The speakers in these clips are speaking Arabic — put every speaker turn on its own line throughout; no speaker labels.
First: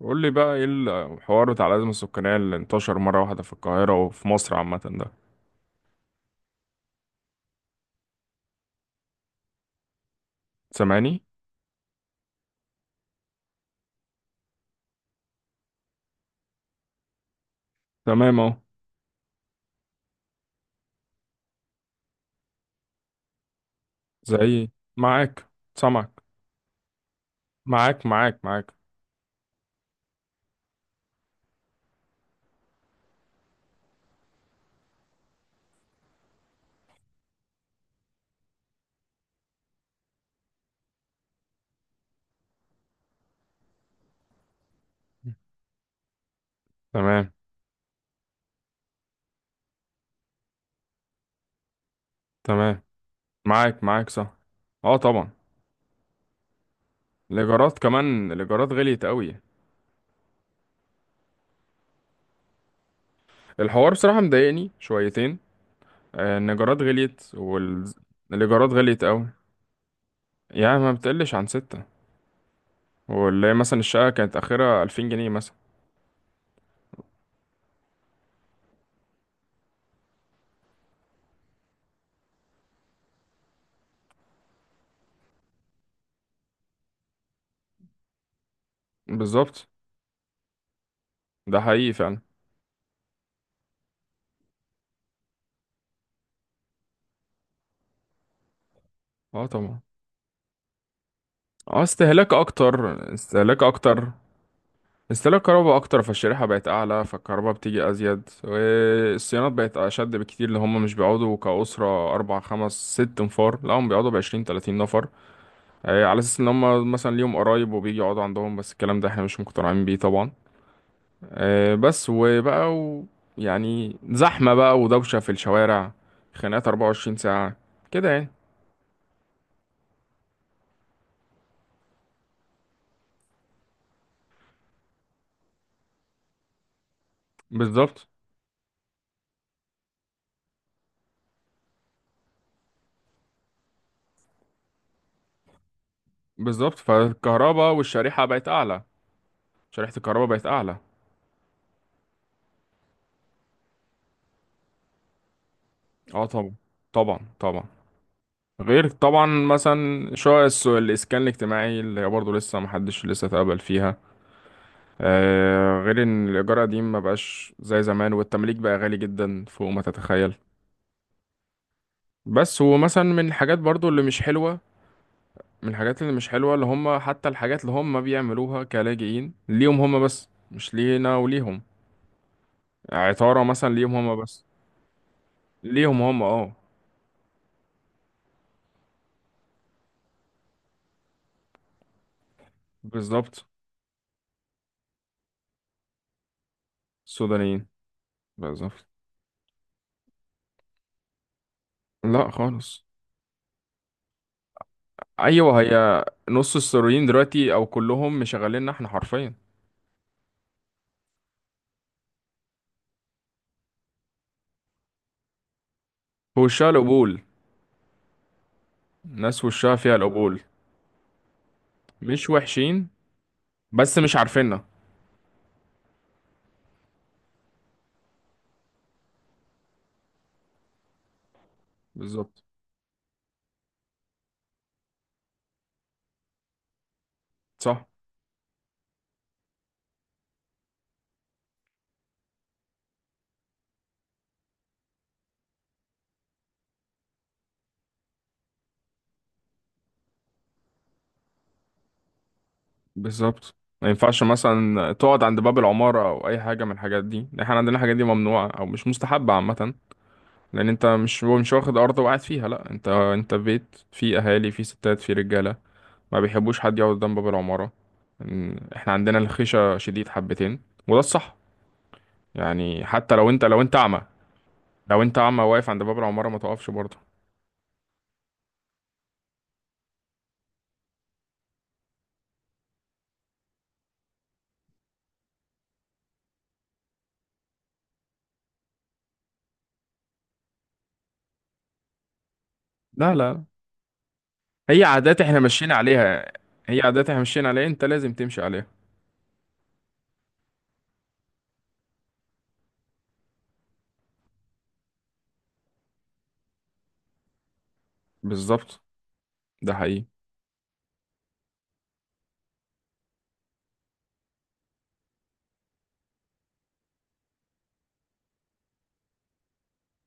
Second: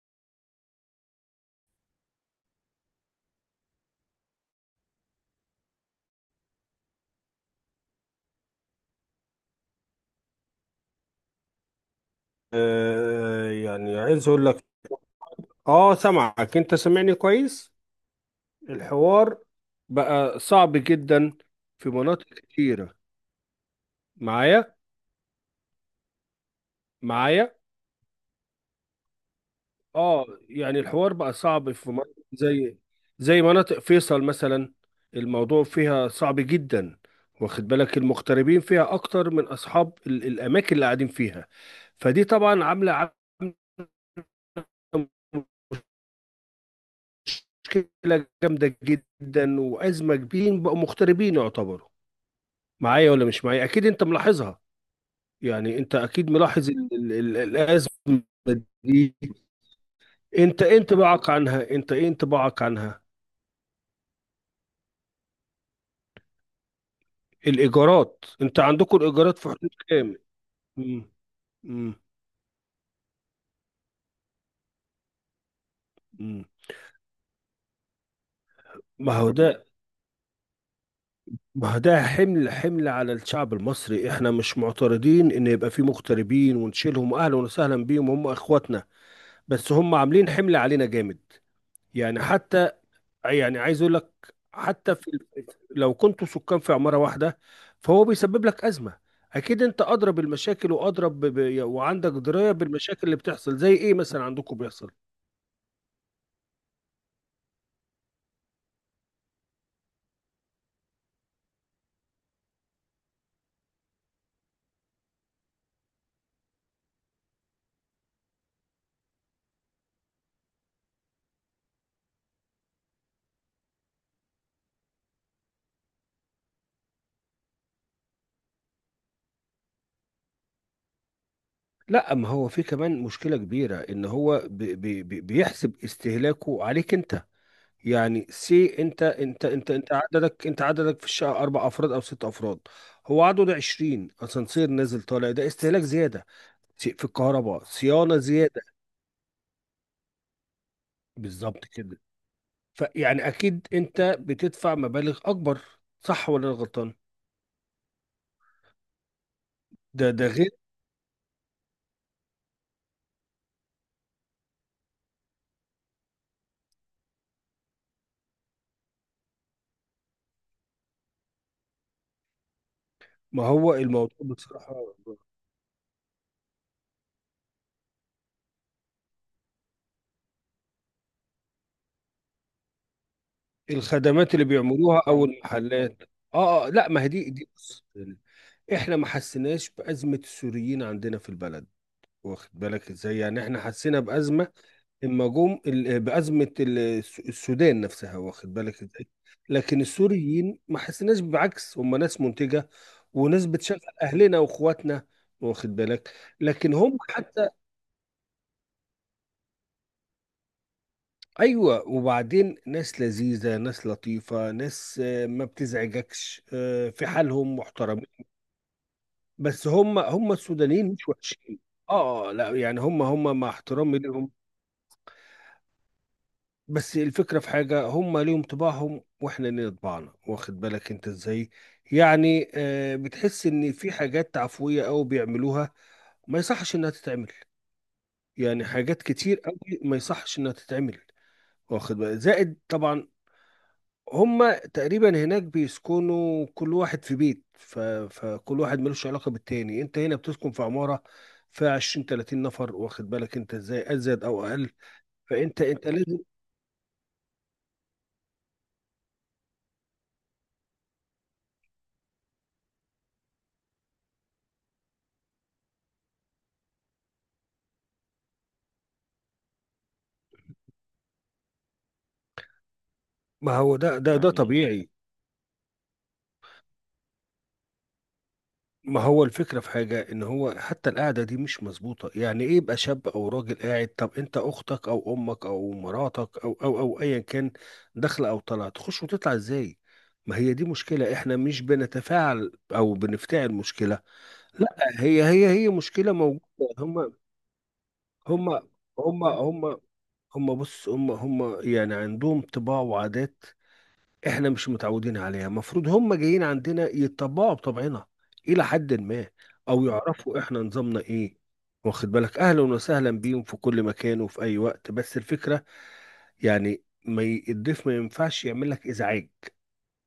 قول لي بقى ايه الحوار بتاع الأزمة السكانية اللي انتشر مرة واحدة في القاهرة وفي مصر عامة ده. سامعني؟
آه، يعني عايز اقول لك، اه سامعك، انت سامعني كويس؟
تمام اهو.
الحوار بقى صعب جدا في مناطق كتيرة،
زي
معايا؟
معاك سامعك.
معايا
معاك معاك معاك.
اه، يعني الحوار بقى صعب في مناطق زي مناطق فيصل مثلا. الموضوع فيها صعب جدا. واخد بالك، المغتربين فيها اكتر من اصحاب الاماكن اللي قاعدين فيها. فدي طبعا عاملة
تمام
مشكلة جامدة جدا وأزمة كبيرة، بقوا مغتربين يعتبروا.
تمام.
معايا ولا مش معايا؟
معاك
اكيد انت
معاك صح.
ملاحظها.
اه طبعا.
يعني انت اكيد ملاحظ
الإيجارات
الازمه
كمان، الإيجارات غليت
دي.
قوي.
انت ايه انطباعك عنها؟
الحوار بصراحة مضايقني شويتين. إن الإيجارات غليت،
الايجارات، انت
والإيجارات
عندكم
غليت قوي.
الايجارات في حدود كام؟
يعني ما
مم.
بتقلش عن ستة.
مم.
واللي هي مثلا الشقة كانت آخرها 2000 جنيه مثلا.
مم. ما هو ده ما هو ده حمل على الشعب المصري. احنا مش معترضين ان يبقى في مغتربين ونشيلهم، اهلا وسهلا بيهم، هم اخواتنا.
بالظبط.
بس هم عاملين حمل علينا جامد.
ده حقيقي فعلا.
يعني حتى يعني عايز اقول لك، حتى لو كنتوا سكان في عمارة واحدة، فهو بيسبب لك أزمة.
اه
اكيد
طبعا.
انت ادرى بالمشاكل وادرى
اه،
وعندك
استهلاك
دراية
اكتر،
بالمشاكل اللي بتحصل.
استهلاك
زي ايه
اكتر.
مثلا عندكم بيحصل؟
استهلاك كهرباء اكتر، فالشريحه بقت اعلى، فالكهرباء بتيجي ازيد، والصيانات بقت اشد بكتير اللي هم مش بيقعدوا كاسره اربع خمس ست نفار، لا هم بيقعدوا ب20 30 نفر. على اساس ان هم مثلا ليهم قرايب وبيجي يقعدوا عندهم، بس الكلام ده احنا مش مقتنعين بيه طبعا. بس وبقى. يعني زحمه بقى ودوشه في الشوارع، خناقات 24 ساعه كده يعني.
لا، ما هو في كمان مشكلة كبيرة، ان هو بيحسب استهلاكه عليك انت.
بالظبط
يعني انت، عددك في الشقة 4 افراد او 6 افراد، هو عدده 20، اسانسير نازل طالع، ده استهلاك زيادة.
بالظبط.
في الكهرباء
فالكهرباء
صيانة
والشريحه بقت
زيادة.
اعلى، شريحه الكهرباء بقت اعلى.
بالظبط كده. فيعني اكيد انت بتدفع مبالغ اكبر،
اه
صح ولا
طبعا.
أنا غلطان؟
طبعا طبعا. غير طبعا
ده
مثلا
ده
شوية
غير.
الإسكان الاجتماعي اللي هي برضه لسه محدش لسه اتقبل فيها. آه غير إن الإيجار قديم مبقاش زي زمان، والتمليك بقى غالي جدا فوق ما تتخيل. بس ومثلا من
ما
الحاجات
هو
برضه اللي
الموضوع
مش حلوة،
بصراحة.
من الحاجات اللي مش حلوة اللي هم حتى الحاجات اللي هم بيعملوها كلاجئين ليهم هم بس، مش لينا وليهم. عطارة مثلا ليهم هم
الخدمات
بس.
اللي بيعملوها او
ليهم
المحلات؟
هم اه.
اه آه، لا، ما هي دي، بص، احنا ما حسيناش بأزمة السوريين عندنا في البلد. واخد بالك ازاي؟ يعني
بالظبط.
احنا حسينا بأزمة المجوم ال- بأزمة ال- الس-
السودانيين
السودان نفسها، واخد بالك
بالظبط.
ازاي. لكن السوريين ما حسيناش، بعكس، هم ناس
لا
منتجة
خالص.
وناس بتشغل أهلنا وإخواتنا،
ايوه
واخد
هي.
بالك.
نص
لكن هم
السوريين
حتى،
دلوقتي او كلهم مشغليننا احنا حرفيا.
أيوة، وبعدين ناس لذيذة، ناس لطيفة، ناس، ما
هو
بتزعجكش،
وشها
في
القبول،
حالهم محترمين.
ناس
بس
وشها فيها
هم
القبول.
السودانيين مش وحشين.
مش
اه، لا يعني
وحشين،
هم مع
بس
احترامي
مش
لهم،
عارفيننا.
بس الفكرة في حاجة، هم ليهم طباعهم واحنا لينا طباعنا، واخد بالك انت ازاي.
بالظبط
يعني بتحس ان في حاجات عفوية قوي بيعملوها ما يصحش انها تتعمل،
صح.
يعني حاجات كتير قوي ما يصحش انها تتعمل، واخد بالك. زائد طبعا هم تقريبا هناك بيسكنوا كل واحد في بيت، فكل واحد ملوش علاقة بالتاني. انت هنا بتسكن في عمارة فيها 20 30 نفر، واخد بالك
بالظبط.
انت
ما
ازاي،
ينفعش
ازيد او اقل.
مثلا تقعد عند باب
فانت
العمارة
لازم.
او اي حاجة من الحاجات دي، احنا عندنا الحاجات دي ممنوعة او مش مستحبة عامة. لان انت مش واخد ارض وقاعد فيها، لا انت في بيت فيه اهالي فيه ستات فيه رجالة. ما بيحبوش حد يقعد قدام باب العمارة. احنا عندنا الخشة شديد حبتين، وده الصح. يعني حتى لو انت
ما
لو انت
هو ده
اعمى،
ده طبيعي.
لو انت اعمى واقف عند باب العمارة ما تقفش برضه.
ما هو الفكرة في حاجة، إن هو حتى القعدة دي مش مظبوطة، يعني إيه يبقى شاب أو راجل قاعد؟ طب أنت، أختك أو أمك أو مراتك أو أيا كان، داخلة أو طالعة، تخش وتطلع إزاي؟ ما هي دي مشكلة، إحنا مش بنتفاعل أو
لا لا.
بنفتعل مشكلة. لا،
هي عادات
هي
احنا
هي هي
ماشيين
مشكلة
عليها.
موجودة.
هي عادات
هم
احنا ماشيين عليها، انت لازم تمشي
هم
عليها.
هم هم هم بص، هم يعني عندهم طباع وعادات، احنا مش متعودين عليها. المفروض هم جايين عندنا يتطبعوا بطبعنا الى
بالظبط.
حد ما،
ده
او
حقيقي.
يعرفوا احنا نظامنا ايه، واخد بالك. اهلا وسهلا بيهم في كل مكان وفي اي وقت، بس الفكرة، يعني ما ي- الضيف ما ينفعش يعمل لك ازعاج،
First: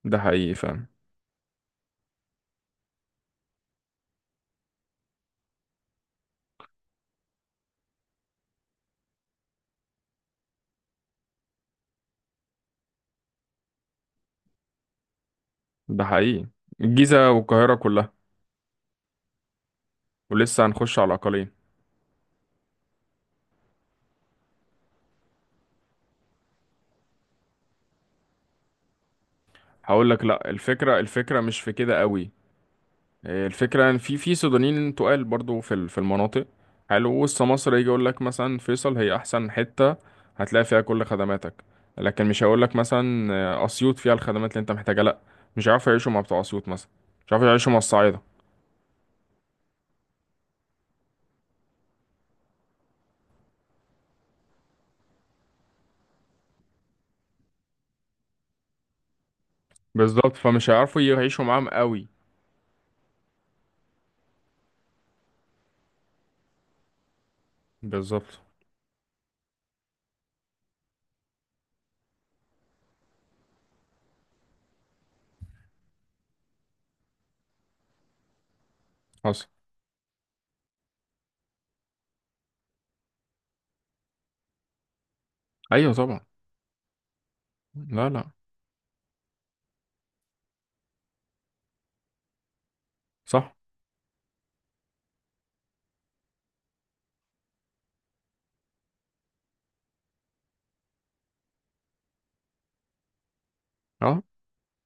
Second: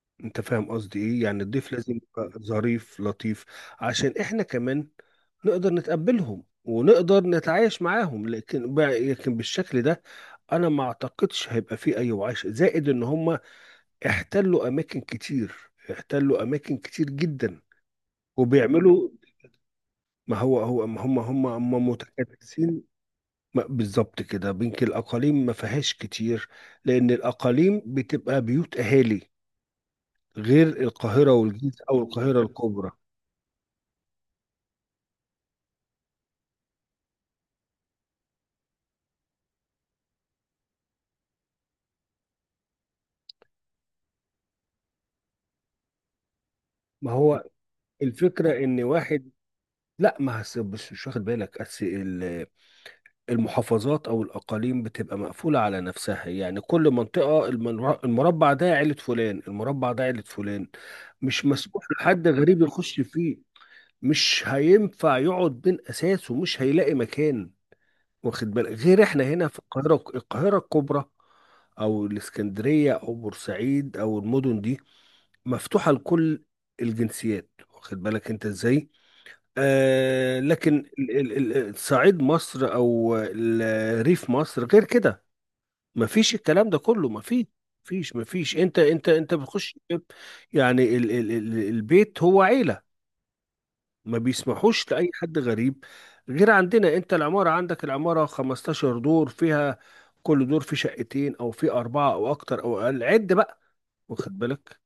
ده
انت
حقيقي
فاهم
فعلا.
قصدي ايه؟ يعني الضيف لازم يبقى ظريف لطيف عشان احنا كمان نقدر نتقبلهم ونقدر نتعايش معاهم. لكن بالشكل ده، انا ما اعتقدش هيبقى فيه اي وعيش، زائد ان هم احتلوا اماكن كتير،
ده
احتلوا
حقيقي.
اماكن كتير
الجيزة
جدا،
والقاهرة كلها.
وبيعملوا. ما هو
ولسه
هو
هنخش
ما
على
هم هم
الأقاليم.
هم متكدسين. بالظبط كده، بينك الاقاليم ما فيهاش كتير لان الاقاليم بتبقى بيوت اهالي،
هقول لك لا،
غير
الفكرة
القاهره
مش في
والجيزه
كده
او
قوي.
القاهره الكبرى.
الفكرة ان في سودانيين تقال برضو في في المناطق حلو وسط مصر. يجي يقول لك مثلا فيصل هي احسن حتة، هتلاقي فيها كل خدماتك. لكن مش هيقول لك مثلا اسيوط فيها الخدمات اللي انت محتاجها، لا. مش هيعرفوا يعيشوا مع بتوع اسيوط مثلا.
ما
مش
هو
هيعرفوا يعيشوا مع الصعايدة.
الفكره ان واحد، لا ما هس- بس، مش واخد بالك، المحافظات او الاقاليم بتبقى مقفوله على نفسها. يعني كل منطقه، المربع ده عيله فلان، المربع ده عيله
بالظبط،
فلان،
فمش هيعرفوا يعيشوا
مش
معاهم
مسموح
قوي.
لحد غريب يخش فيه، مش هينفع يقعد بين اساسه، مش هيلاقي مكان،
بالظبط.
واخد بالك. غير احنا هنا في القاهره، القاهره الكبرى، او الاسكندريه او بورسعيد او المدن دي، مفتوحه لكل الجنسيات، واخد بالك انت ازاي.
حصل.
آه، لكن صعيد مصر او ريف مصر غير كده،
ايوه طبعا.
مفيش الكلام ده كله، مفيش.
لا لا.
انت بتخش، يعني ال البيت هو عيلة،
صح.
ما بيسمحوش لأي حد غريب. غير عندنا، انت العمارة، العمارة 15 دور فيها، كل دور فيه شقتين او فيه أربعة او اكتر او اقل، عد بقى،
اه.
واخد بالك،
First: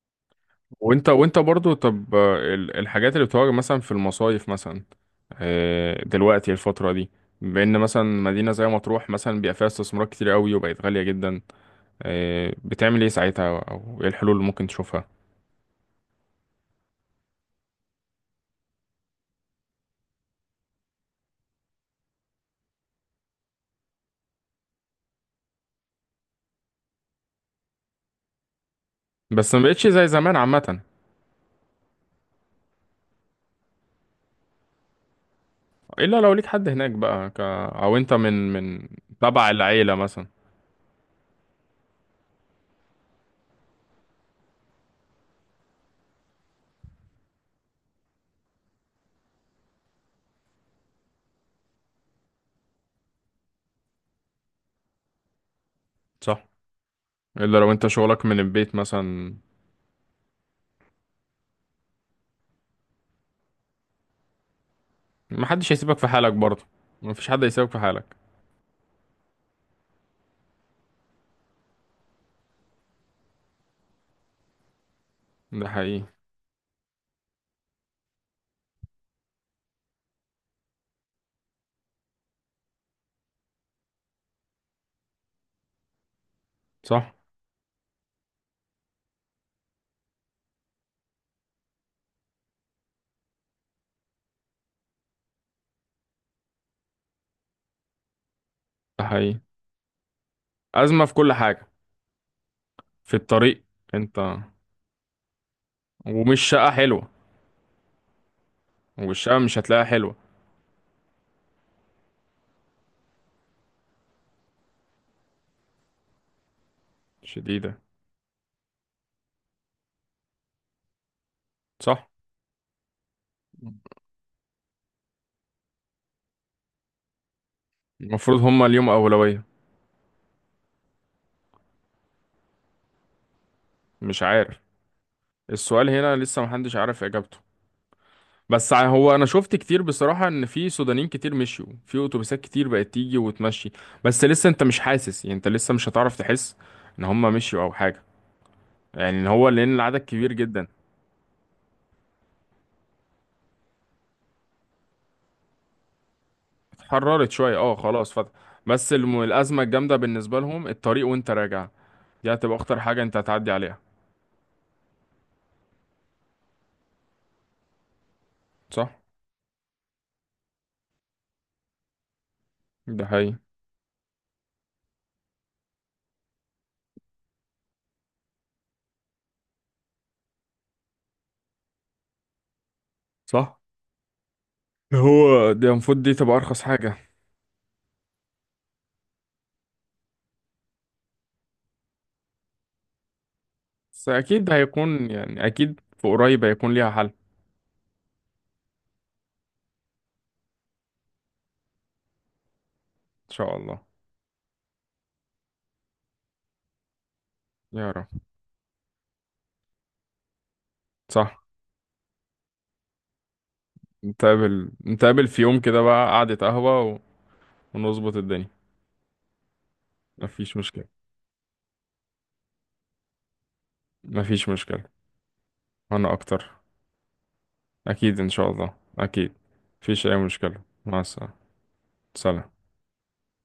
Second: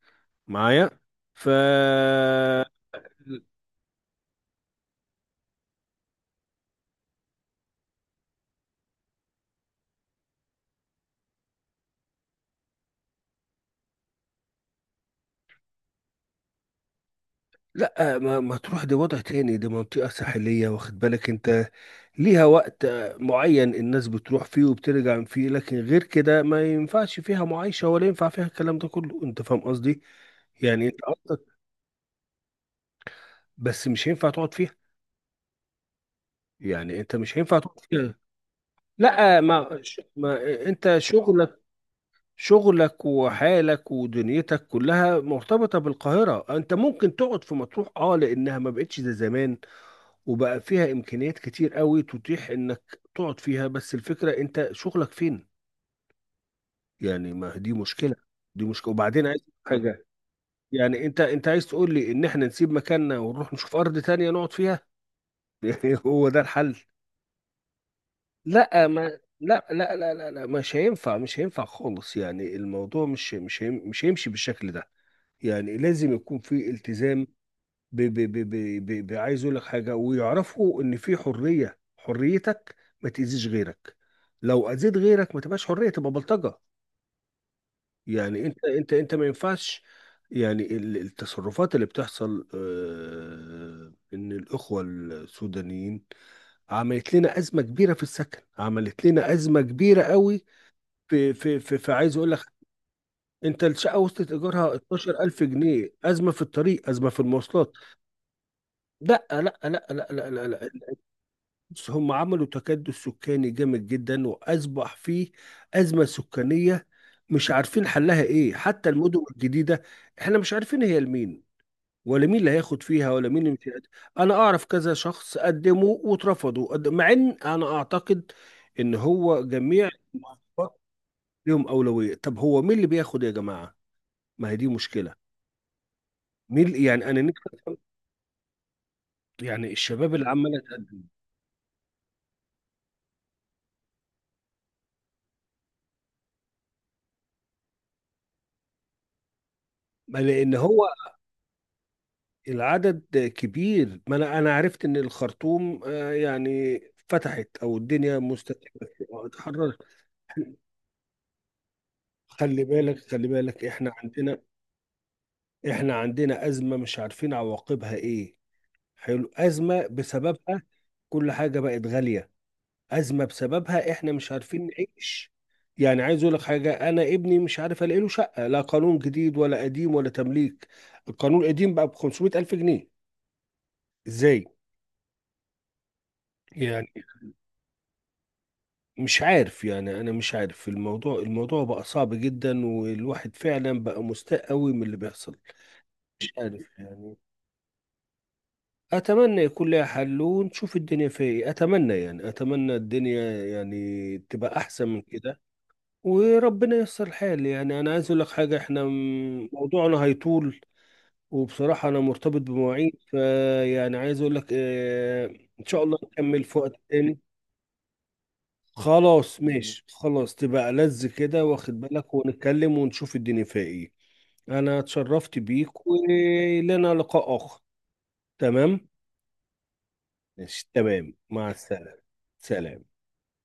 معايا؟
وانت
ف
برضو، طب الحاجات اللي بتواجه مثلا في المصايف مثلا، دلوقتي الفترة دي، بأن مثلا مدينة زي مطروح مثلا بيبقى فيها استثمارات كتير قوي وبقت غالية جدا. بتعمل ايه ساعتها، او ايه الحلول اللي ممكن تشوفها؟
لا، ما تروح، ده وضع تاني، دي منطقة ساحلية، واخد بالك انت، ليها وقت معين الناس بتروح فيه وبترجع فيه، لكن غير كده ما ينفعش فيها معايشة ولا ينفع فيها الكلام ده كله، انت
بس ما
فاهم
بقتش
قصدي.
زي زمان عامة.
يعني انت قصدك، بس مش هينفع تقعد فيها،
الا لو ليك حد هناك
يعني انت
بقى
مش
ك...
هينفع تقعد
او انت
فيها.
من
لا،
تبع العيلة مثلا.
ما انت شغلك شغلك وحالك ودنيتك كلها مرتبطة بالقاهرة. انت ممكن تقعد في مطروح، اه، لانها ما بقتش زي زمان وبقى فيها امكانيات كتير قوي تتيح انك تقعد فيها، بس الفكره، انت شغلك فين؟
صح.
يعني،
الا
ما
لو
دي
انت
مشكله.
شغلك من البيت
وبعدين
مثلا.
عايز حاجه، يعني انت عايز تقول لي ان احنا نسيب مكاننا ونروح نشوف ارض تانية نقعد فيها؟
ما حدش هيسيبك
يعني
في
هو
حالك
ده
برضه.
الحل؟
ما فيش حد هيسيبك في حالك.
لا ما لا لا لا لا، لا، مش هينفع، مش هينفع خالص، يعني الموضوع مش هيمشي بالشكل ده،
ده
يعني
حقيقي.
لازم يكون في التزام. ب ب ب ب ب ب عايز اقول لك حاجه، ويعرفوا ان في حريه، حريتك، ما تاذيش غيرك. لو اذيت غيرك ما تبقاش حريه، تبقى بلطجه.
صح.
يعني انت ما ينفعش. يعني التصرفات اللي بتحصل، ان الاخوه السودانيين عملت لنا ازمه كبيره في السكن،
ده
عملت لنا
حقيقي.
ازمه كبيره قوي.
أزمة في كل حاجة.
في، عايز اقول لك،
في الطريق
انت الشقه وصلت
انت.
ايجارها 12000 جنيه، ازمه
ومش
في
شقة
الطريق،
حلوة،
ازمه في المواصلات. لا
والشقة
لا
مش
لا
هتلاقيها
لا
حلوة.
لا لا، لا. بس هم عملوا تكدس سكاني جامد جدا، وأصبح فيه أزمة سكانية مش
شديدة.
عارفين حلها إيه. حتى المدن الجديدة إحنا مش عارفين هي لمين،
صح.
ولا مين اللي هياخد فيها، ولا مين اللي مش هيقدم. أنا أعرف كذا شخص قدموا واترفضوا، مع إن أنا أعتقد
المفروض هما اليوم
إن هو
أولوية.
جميع المحافظات ليهم أولوية. طب هو مين اللي بياخد يا جماعة؟
مش
ما هي
عارف.
دي مشكلة.
السؤال هنا لسه محدش
مين
عارف
يعني أنا
إجابته.
نكتب؟
بس هو أنا شفت
يعني
كتير
الشباب
بصراحة
اللي
إن
عمال
في
أتقدم.
سودانيين كتير مشيوا، في أتوبيسات كتير بقت تيجي وتمشي. بس لسه أنت مش حاسس، يعني أنت لسه مش هتعرف تحس إن هما مشيوا أو حاجة. يعني إن هو لأن العدد
ما
كبير
لأن
جدا.
هو العدد كبير، ما انا عرفت ان الخرطوم، يعني
اتحررت
فتحت،
شوية، أه
او
خلاص
الدنيا
فتح.
مستقبل،
بس الأزمة
اتحررت.
الجامدة بالنسبة لهم الطريق، وأنت راجع دي هتبقى
خلي
أخطر
بالك،
حاجة أنت
خلي
هتعدي
بالك،
عليها.
احنا عندنا، احنا عندنا ازمه مش عارفين عواقبها ايه.
صح.
حلو، ازمه بسببها كل حاجه بقت غاليه،
ده
ازمه
حقيقي.
بسببها احنا مش عارفين نعيش. يعني عايز اقول لك حاجه، انا ابني مش عارف الاقي له شقه، لا قانون جديد ولا قديم ولا تمليك. القانون القديم بقى ب 500 الف جنيه،
صح.
ازاي؟
هو دي المفروض دي تبقى أرخص
يعني
حاجة.
مش عارف، يعني انا مش عارف، الموضوع بقى صعب جدا، والواحد فعلا بقى
بس
مستاء
أكيد
قوي من اللي
هيكون،
بيحصل.
يعني أكيد في
مش
قريب هيكون
عارف
ليها حل إن
يعني، اتمنى يكون لها حل ونشوف الدنيا فيها ايه. اتمنى يعني، الدنيا
شاء الله.
يعني تبقى احسن من كده، وربنا ييسر الحال. يعني
يا
انا عايز
رب.
اقول لك حاجه، احنا موضوعنا هيطول،
صح.
وبصراحه انا مرتبط بمواعيد، فيعني عايز اقول لك،
نتقابل نتقابل في يوم
ان
كده
شاء الله
بقى قعدة
نكمل في وقت
قهوة
تاني.
ونظبط الدنيا.
خلاص ماشي، خلاص،
مفيش
تبقى
مشكلة.
لذ كده، واخد بالك، ونتكلم ونشوف الدنيا فيها ايه.
مفيش
انا
مشكلة.
اتشرفت بيك،
وأنا أكتر.
ولنا لقاء اخر.
أكيد إن شاء الله
تمام،
أكيد. مفيش أي مشكلة،
ماشي،
مع
تمام،
السلامة.
مع السلامة.
سلام.
سلام.